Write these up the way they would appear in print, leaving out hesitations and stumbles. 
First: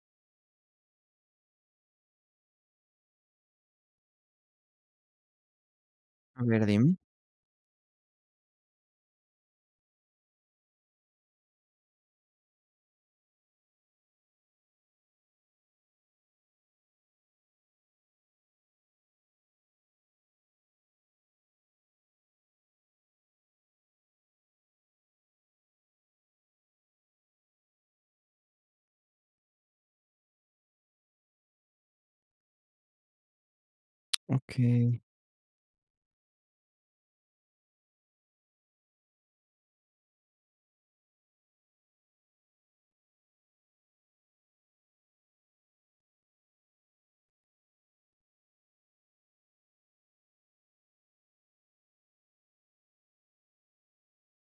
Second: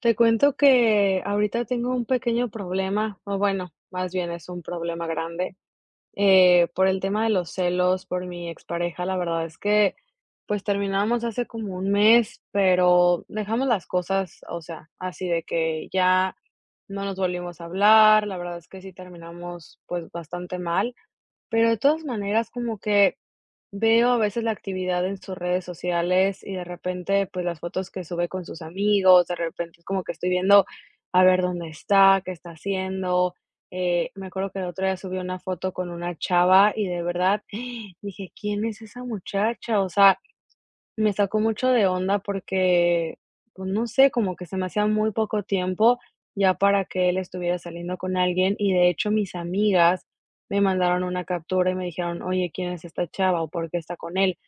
Te cuento que ahorita tengo un pequeño problema, o bueno, más bien es un problema grande, A ver, por dime. el tema de los celos, por mi expareja. La verdad es que pues terminamos hace como un mes, pero dejamos las cosas, o sea, así de que ya no nos volvimos a hablar. La verdad es que sí terminamos pues bastante mal. Pero de todas maneras, como que veo a veces la actividad en sus redes sociales y de repente, pues las fotos que sube con sus amigos, de repente es como que estoy viendo a ver dónde está, qué está haciendo. Me acuerdo Ok. que el otro día subió una foto con una chava y de verdad dije, ¿quién es esa muchacha? O sea, me sacó mucho de onda porque, pues, no sé, como que se me hacía muy poco tiempo ya para que él estuviera saliendo con alguien, y de hecho, mis amigas me mandaron una captura y me dijeron: "Oye, ¿quién es esta chava o por qué está con él?".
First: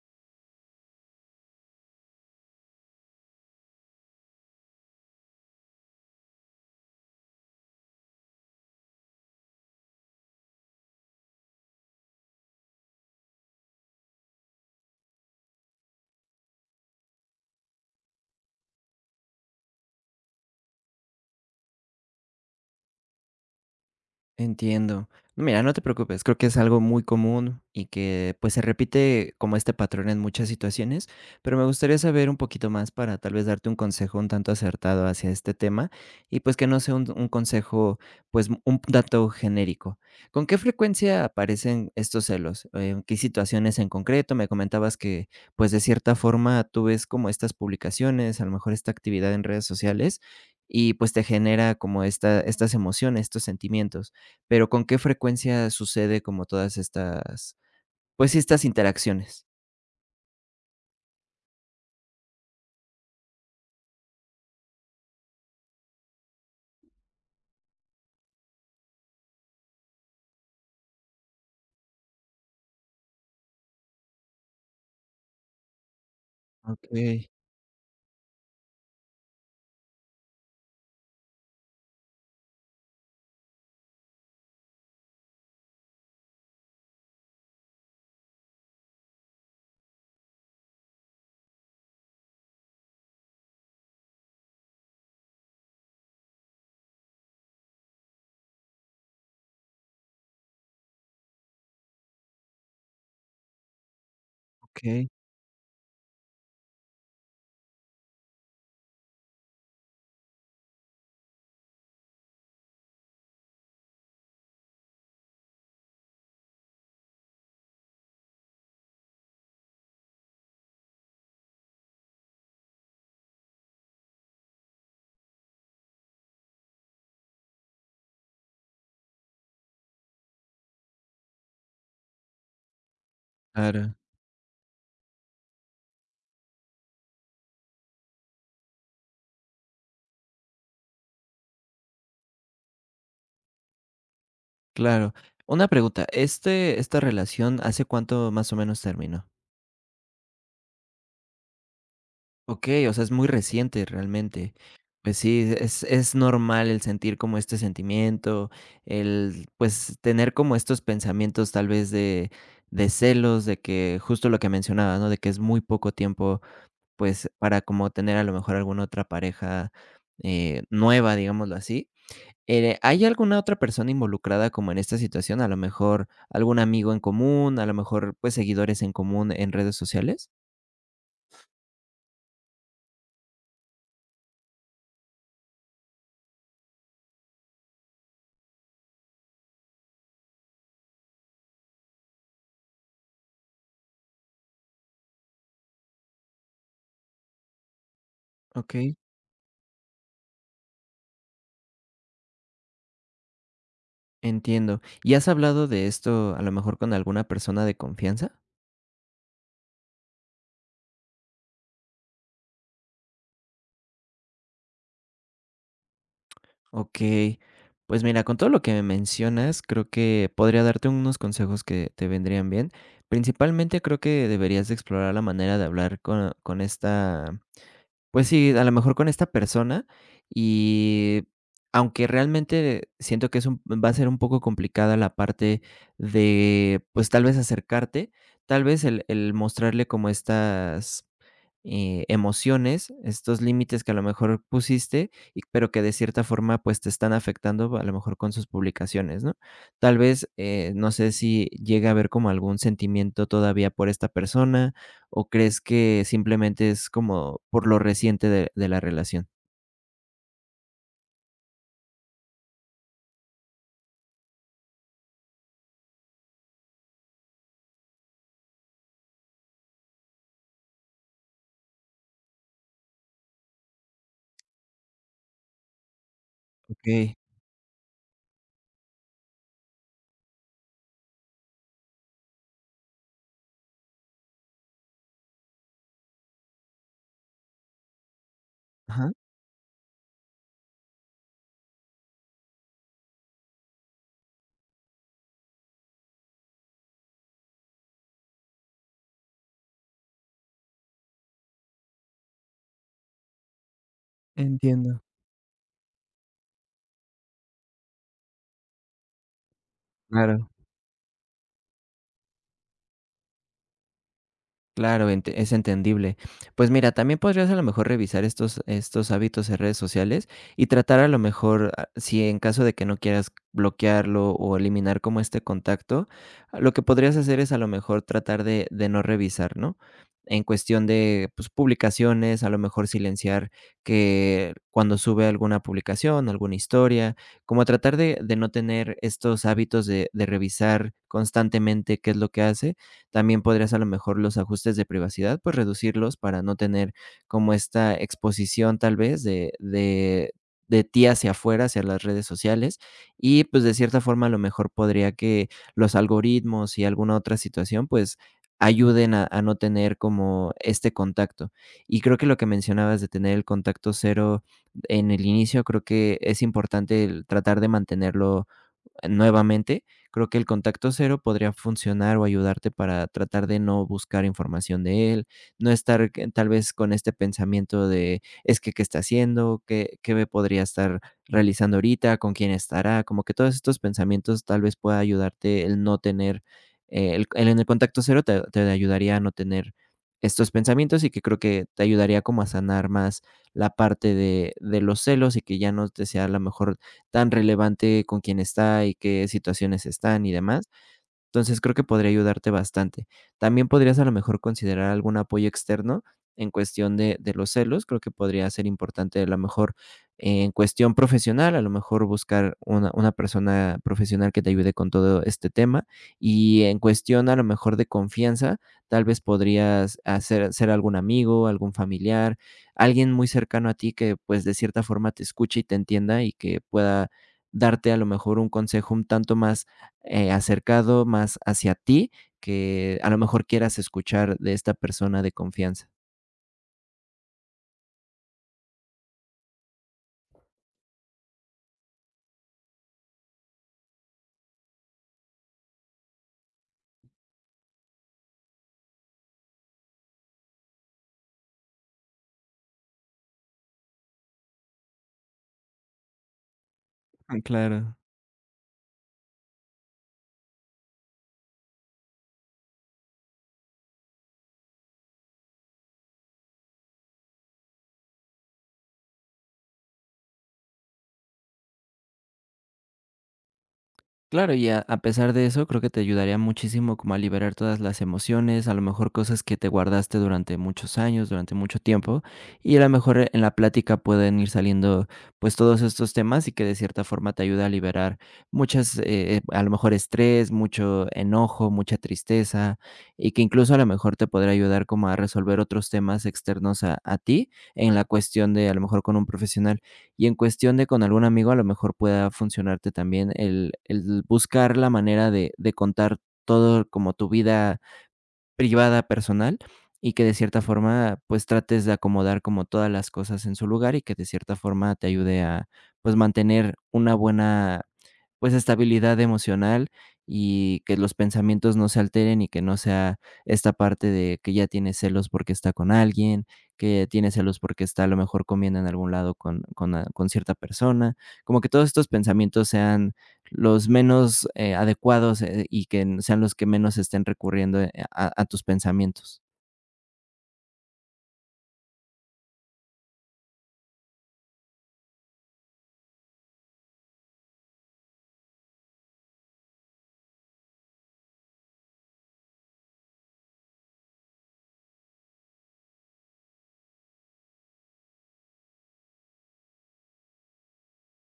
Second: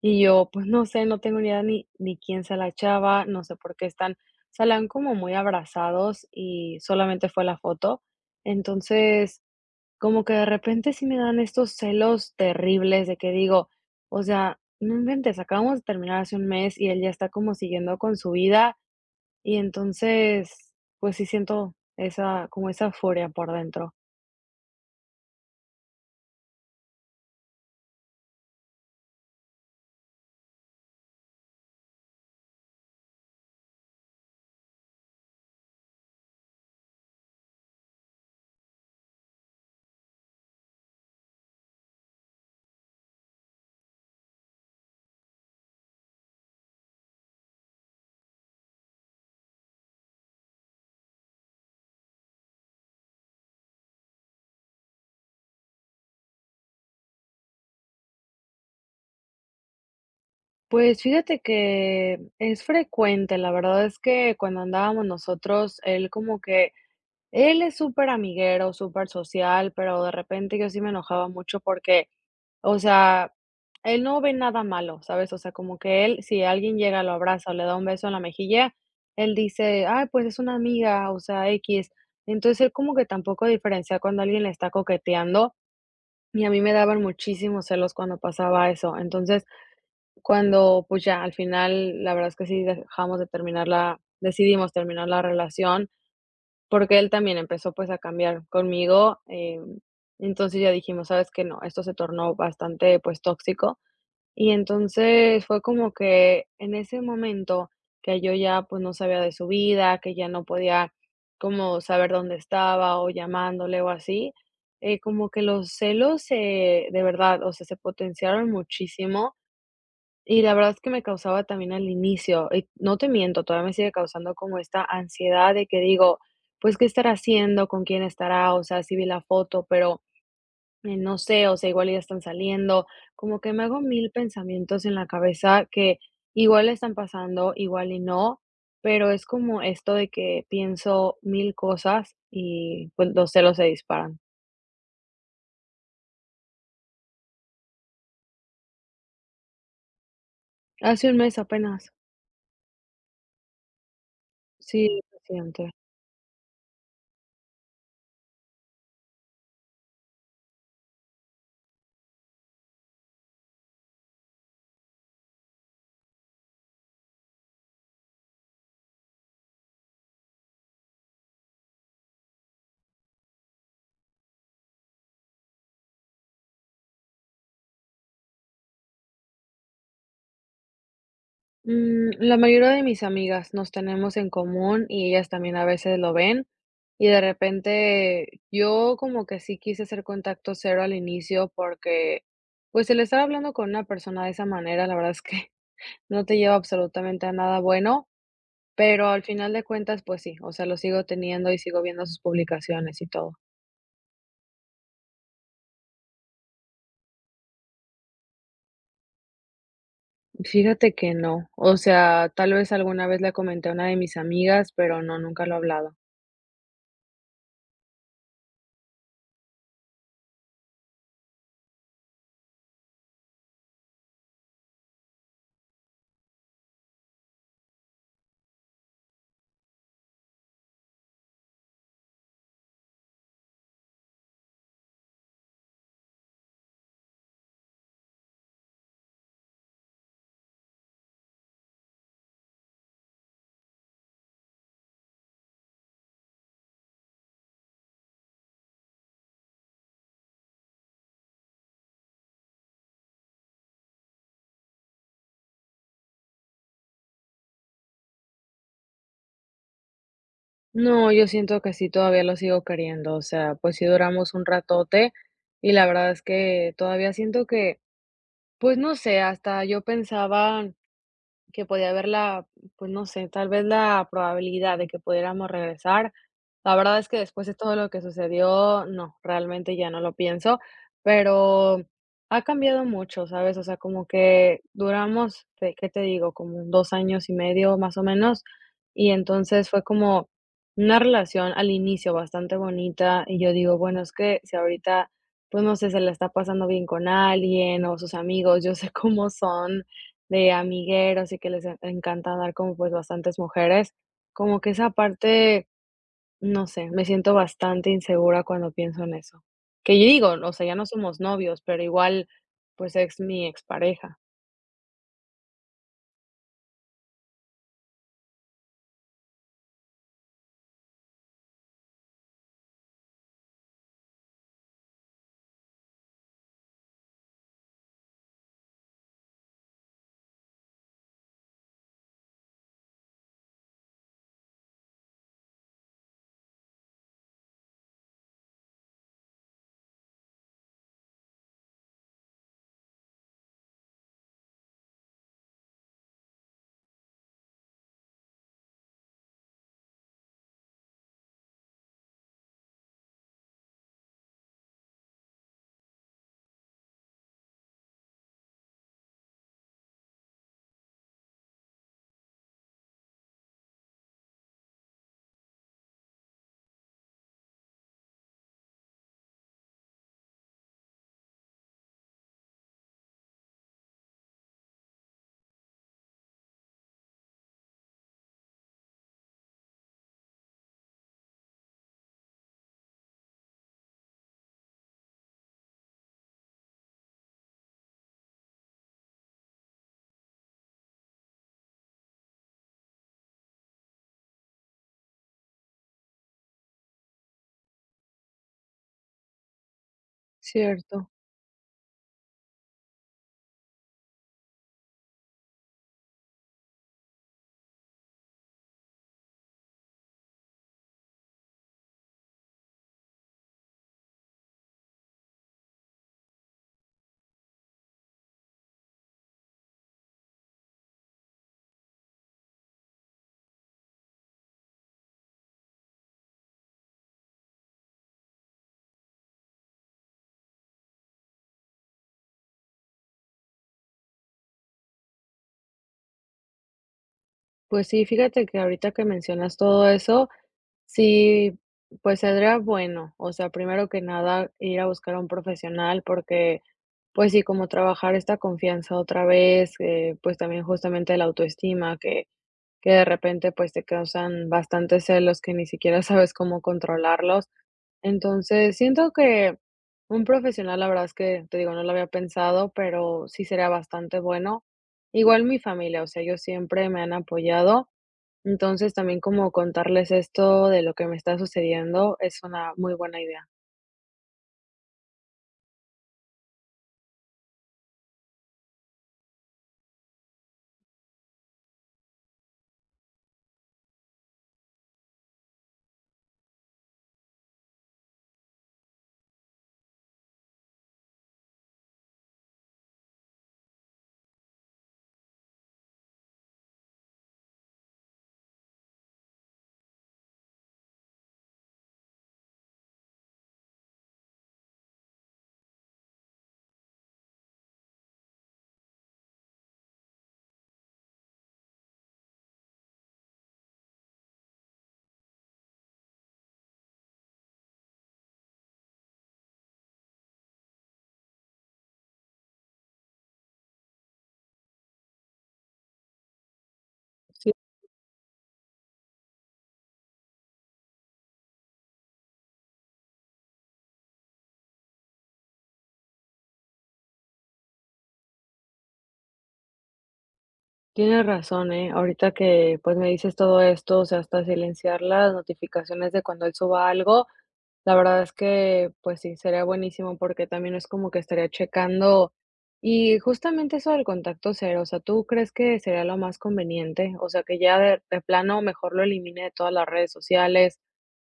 Y yo, pues, no sé, no tengo ni idea ni quién sea la chava, no sé por qué están salían como muy abrazados y solamente fue la foto. Entonces, como que de repente sí me dan estos celos terribles de que digo, o sea, no inventes, acabamos de terminar hace un mes y él ya está como siguiendo con su vida y entonces, pues sí siento esa, como esa furia por dentro. Entiendo. No, mira, no te preocupes, creo que es algo muy común y que pues se repite como este patrón en muchas situaciones, pero me gustaría saber un poquito más para tal vez darte un consejo un tanto acertado hacia este tema y pues que no sea un consejo, pues un dato genérico. ¿Con qué frecuencia aparecen estos celos? ¿En qué situaciones en concreto? Me comentabas que pues de cierta forma tú ves como estas publicaciones, a lo mejor esta actividad en redes sociales y pues te genera como estas emociones, estos sentimientos. Pero, ¿con qué frecuencia sucede como todas pues sí, estas interacciones? Pues fíjate que es frecuente, la verdad es que cuando andábamos nosotros, él como que él es súper amiguero, súper social, pero de repente yo sí me enojaba mucho porque, o sea, él no ve nada malo, ¿sabes? O sea, como que él, si alguien llega, lo Okey, abraza o le da un beso en la mejilla, él dice, ay, pues es una amiga, o sea, X. Entonces él como que tampoco diferencia cuando alguien le está coqueteando y a mí me daban muchísimos celos cuando pasaba eso. Entonces, cuando pues ya al final, la verdad es que sí dejamos de terminarla, decidimos terminar la relación porque él también empezó, pues, a cambiar conmigo, entonces ya dijimos: "¿Sabes que No, esto se tornó bastante, pues, tóxico", y okey, entonces fue como que en ese momento que yo ya, pues, no sabía de su vida, que ya no podía como saber dónde estaba o llamándole o así, como que los celos se de verdad, o sea, se potenciaron muchísimo y la verdad es que me causaba también al inicio, y no te miento, todavía me sigue causando como esta ansiedad de que digo, pues, ¿qué estará haciendo? ¿Con quién estará? O sea, sí vi la foto, pero, no sé, o sea, igual ya están saliendo. Como que me hago claro, mil pensamientos en la cabeza que igual están pasando, igual y no, pero es como esto de que pienso mil cosas y, pues, los celos se disparan. claro. Una pregunta, esta relación, ¿hace cuánto más o menos terminó? Hace un mes apenas. Okey, o sea, es muy reciente realmente. Sí, Pues sí, reciente. es normal el sentir como este sentimiento, el, pues, tener como estos pensamientos tal vez de celos, de que justo lo que mencionabas, ¿no? De que es muy poco tiempo pues, para como tener a lo mejor alguna otra pareja, nueva, digámoslo así. ¿hay alguna otra persona involucrada como en esta situación? A lo mejor algún amigo en común, a lo mejor, pues, seguidores en común en redes sociales. Mm, la mayoría de mis amigas nos tenemos en común y ellas también a veces lo ven. Y de repente yo como que sí quise hacer contacto cero al inicio porque pues el estar hablando con una persona de esa manera, la verdad es que no te lleva absolutamente a nada bueno, Okey, pero al final de cuentas pues sí, o sea, lo sigo teniendo y sigo viendo sus publicaciones y todo. entiendo. ¿Y has hablado de esto a lo mejor con alguna persona de confianza? Fíjate que no, o sea, tal vez alguna vez le comenté a una de mis amigas, pero no, nunca lo he hablado. Okey. Pues mira, con todo lo que me mencionas, creo que podría darte unos consejos que te vendrían bien. Principalmente creo que deberías de explorar la manera de hablar con esta. Pues sí, a lo mejor con esta persona y aunque realmente siento que es un va a ser un poco complicada la parte de, pues, tal vez acercarte, tal vez el mostrarle como estas emociones, estos límites que a lo mejor pusiste, y pero que de cierta forma, pues, te están afectando, a lo mejor con sus publicaciones, ¿no? Tal vez, no sé si llega a haber como algún sentimiento todavía por esta persona, o crees que simplemente es como por lo reciente de la relación. No, yo siento que sí, todavía lo sigo queriendo, o sea, pues sí duramos un ratote y la verdad es que todavía siento que, pues no sé, hasta yo pensaba que podía haber la, pues no sé, tal vez la probabilidad de que pudiéramos regresar. La verdad Okey. es que después de todo lo que sucedió, no, realmente ya no lo pienso, pero ha cambiado mucho, ¿sabes? O sea, como que duramos, ¿qué te digo? Como 2 años y medio más o menos, Ajá. y entonces fue como una relación al inicio bastante bonita, y yo digo, bueno, es que si ahorita, pues no sé, se la está pasando bien con alguien o sus amigos, yo sé cómo son de amigueros y que les en encanta dar como, pues, bastantes mujeres, como que esa Entiendo. parte, no sé, me siento bastante insegura cuando pienso en eso. Que yo digo, Claro. o sea, ya no somos novios, pero igual, pues, es mi expareja. Claro, ente es entendible. Pues mira, también podrías a lo mejor revisar estos hábitos en redes sociales y tratar a lo mejor, si en caso de que no quieras bloquearlo o eliminar como este contacto, lo que podrías hacer es a lo mejor tratar de no revisar, ¿no? En cuestión de, pues, publicaciones, a lo mejor silenciar que cuando sube alguna publicación, alguna historia, como tratar de no tener estos hábitos de revisar constantemente qué es lo que hace. También podrías a lo mejor los ajustes de privacidad, pues reducirlos para no tener como esta exposición tal vez de ti hacia afuera, hacia las redes sociales. Y pues de cierta forma a lo mejor podría que los algoritmos y alguna otra situación pues ayuden a no tener como este contacto. Y creo que lo que mencionabas de tener el contacto cero en el inicio, creo que es importante el tratar de mantenerlo nuevamente, creo que el contacto cero podría funcionar o ayudarte para tratar de no buscar información de él, no estar que tal vez con este pensamiento de es que qué está haciendo, qué me podría estar realizando ahorita, con quién estará, como que todos estos pensamientos tal vez pueda ayudarte el no tener, el en el contacto cero te ayudaría a no tener estos pensamientos y que creo que te ayudaría como a sanar más la parte de los celos y que ya no te sea a lo mejor tan relevante con quién está y qué situaciones están y demás. Cierto. Entonces, creo que podría ayudarte bastante. También podrías, a lo mejor, considerar algún apoyo externo en cuestión de los celos. Creo que podría ser importante, a lo mejor, en cuestión profesional, a lo mejor, buscar una persona profesional que te ayude con todo este tema. Y en cuestión, a lo mejor, de confianza, tal vez podrías hacer ser algún amigo, algún familiar, alguien muy cercano a ti que, pues, de cierta forma te escuche y te entienda, y que pueda darte, a lo mejor, un consejo un tanto más acercado más hacia ti, que a lo mejor quieras escuchar de esta persona de confianza. Pues sí, fíjate que ahorita que mencionas todo eso, sí, pues, sería bueno, o sea, primero que nada, ir a buscar a un profesional porque, pues sí, como trabajar esta confianza otra vez, pues, también justamente la autoestima que de repente, pues, te causan bastantes celos que ni siquiera sabes cómo Mm, controlarlos. claro. Entonces, siento que un profesional, la verdad es que, te digo, no lo había pensado, pero sí sería bastante bueno. Igual mi familia, o sea, ellos siempre me han apoyado. Entonces, también como contarles esto de lo que me está sucediendo es una muy buena idea. Claro, y a pesar de eso, creo que te ayudaría muchísimo como a liberar todas las emociones, a lo mejor cosas que te guardaste durante muchos años, durante mucho tiempo, y a lo mejor en la plática pueden ir saliendo pues todos estos temas y que de cierta forma te ayuda a liberar muchas, a lo mejor estrés, mucho enojo, mucha tristeza, y que incluso a lo mejor te podrá ayudar como a resolver otros temas externos a ti en la cuestión de a lo mejor con un profesional. Y en cuestión de con algún amigo, a lo mejor pueda funcionarte también el buscar la manera de contar todo como tu vida privada, personal, y que de cierta forma, pues, trates de acomodar como todas las cosas en su lugar y que de cierta forma te ayude a, pues, mantener una buena, pues, estabilidad emocional y que los pensamientos no se alteren y que no sea esta parte de que ya tiene celos porque está con alguien, que tiene Sí, celos porque está a lo mejor comiendo en algún lado con cierta persona, como que todos estos pensamientos sean los menos, adecuados, y que sean los que menos estén recurriendo, a tus pensamientos. tienes razón, ¿eh? Ahorita que pues me dices todo esto, o sea, hasta silenciar las notificaciones de cuando él suba algo, la verdad es que, pues sí, sería buenísimo porque también es como que estaría checando. Y justamente eso del contacto cero, o sea, ¿tú crees que sería lo más conveniente? O sea, que ya de plano mejor lo elimine de todas las redes sociales,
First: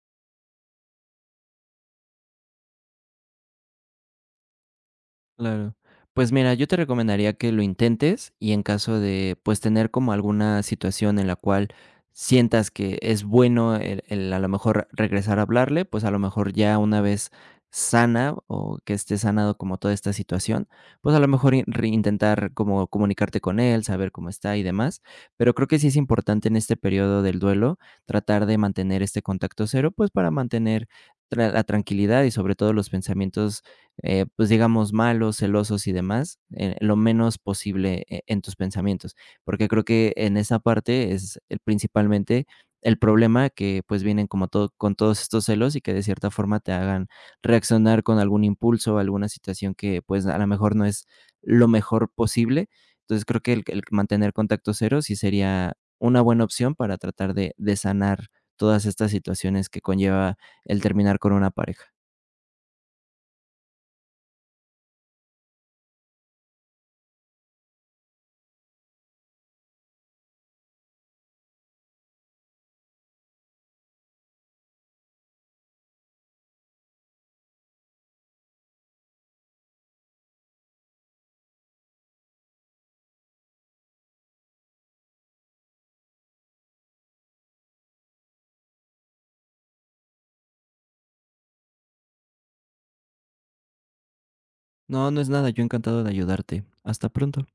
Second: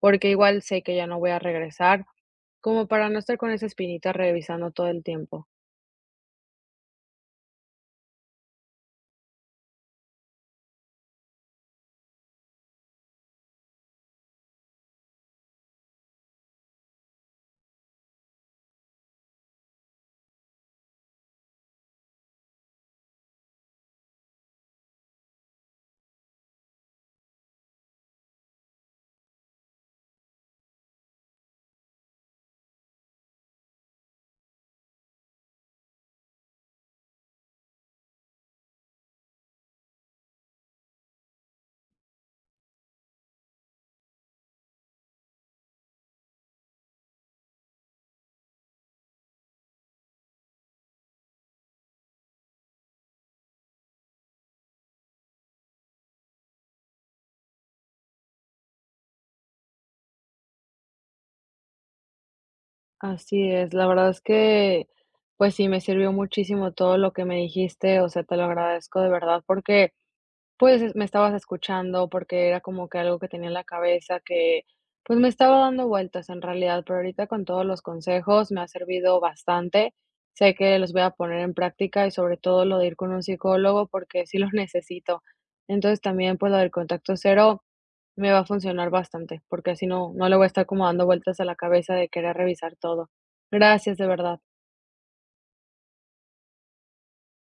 porque igual sé que ya no voy a regresar, como para no estar con esa espinita revisando todo el tiempo. Claro. Pues mira, yo te recomendaría que lo intentes y en caso de, pues, tener como alguna situación en la cual sientas que es bueno el a lo mejor regresar a hablarle, pues a lo mejor ya una vez sana o que esté sanado como toda esta situación, pues a lo mejor intentar como comunicarte con él, saber cómo está y demás. Pero creo que sí es importante en este periodo del duelo tratar de mantener este contacto cero, pues para mantener la tranquilidad y sobre todo los pensamientos, pues digamos, malos, celosos y demás, lo menos posible en tus pensamientos, porque creo que en esa parte principalmente el problema que pues vienen como todo, con todos estos celos y que de cierta forma te hagan reaccionar con algún impulso, alguna situación que pues a lo mejor no es lo mejor posible. Entonces creo que el mantener contacto cero sí sería una buena opción para tratar de sanar todas estas situaciones que conlleva el terminar con una pareja. Así es, la verdad es que, pues sí, me sirvió muchísimo todo lo que me dijiste, o sea, te lo agradezco de verdad porque... pues, me estabas escuchando, porque era como que algo que tenía en la cabeza que, pues, me estaba dando vueltas en realidad, pero ahorita con todos los consejos me ha servido bastante. Sé que los voy a poner en práctica y sobre todo lo de ir con un psicólogo, porque sí los necesito. Entonces, también, pues, lo del contacto cero me va a funcionar bastante, porque así no le voy a estar como dando vueltas a la cabeza de querer revisar todo. Gracias, de verdad. No, no es nada, yo encantado de ayudarte. Hasta pronto.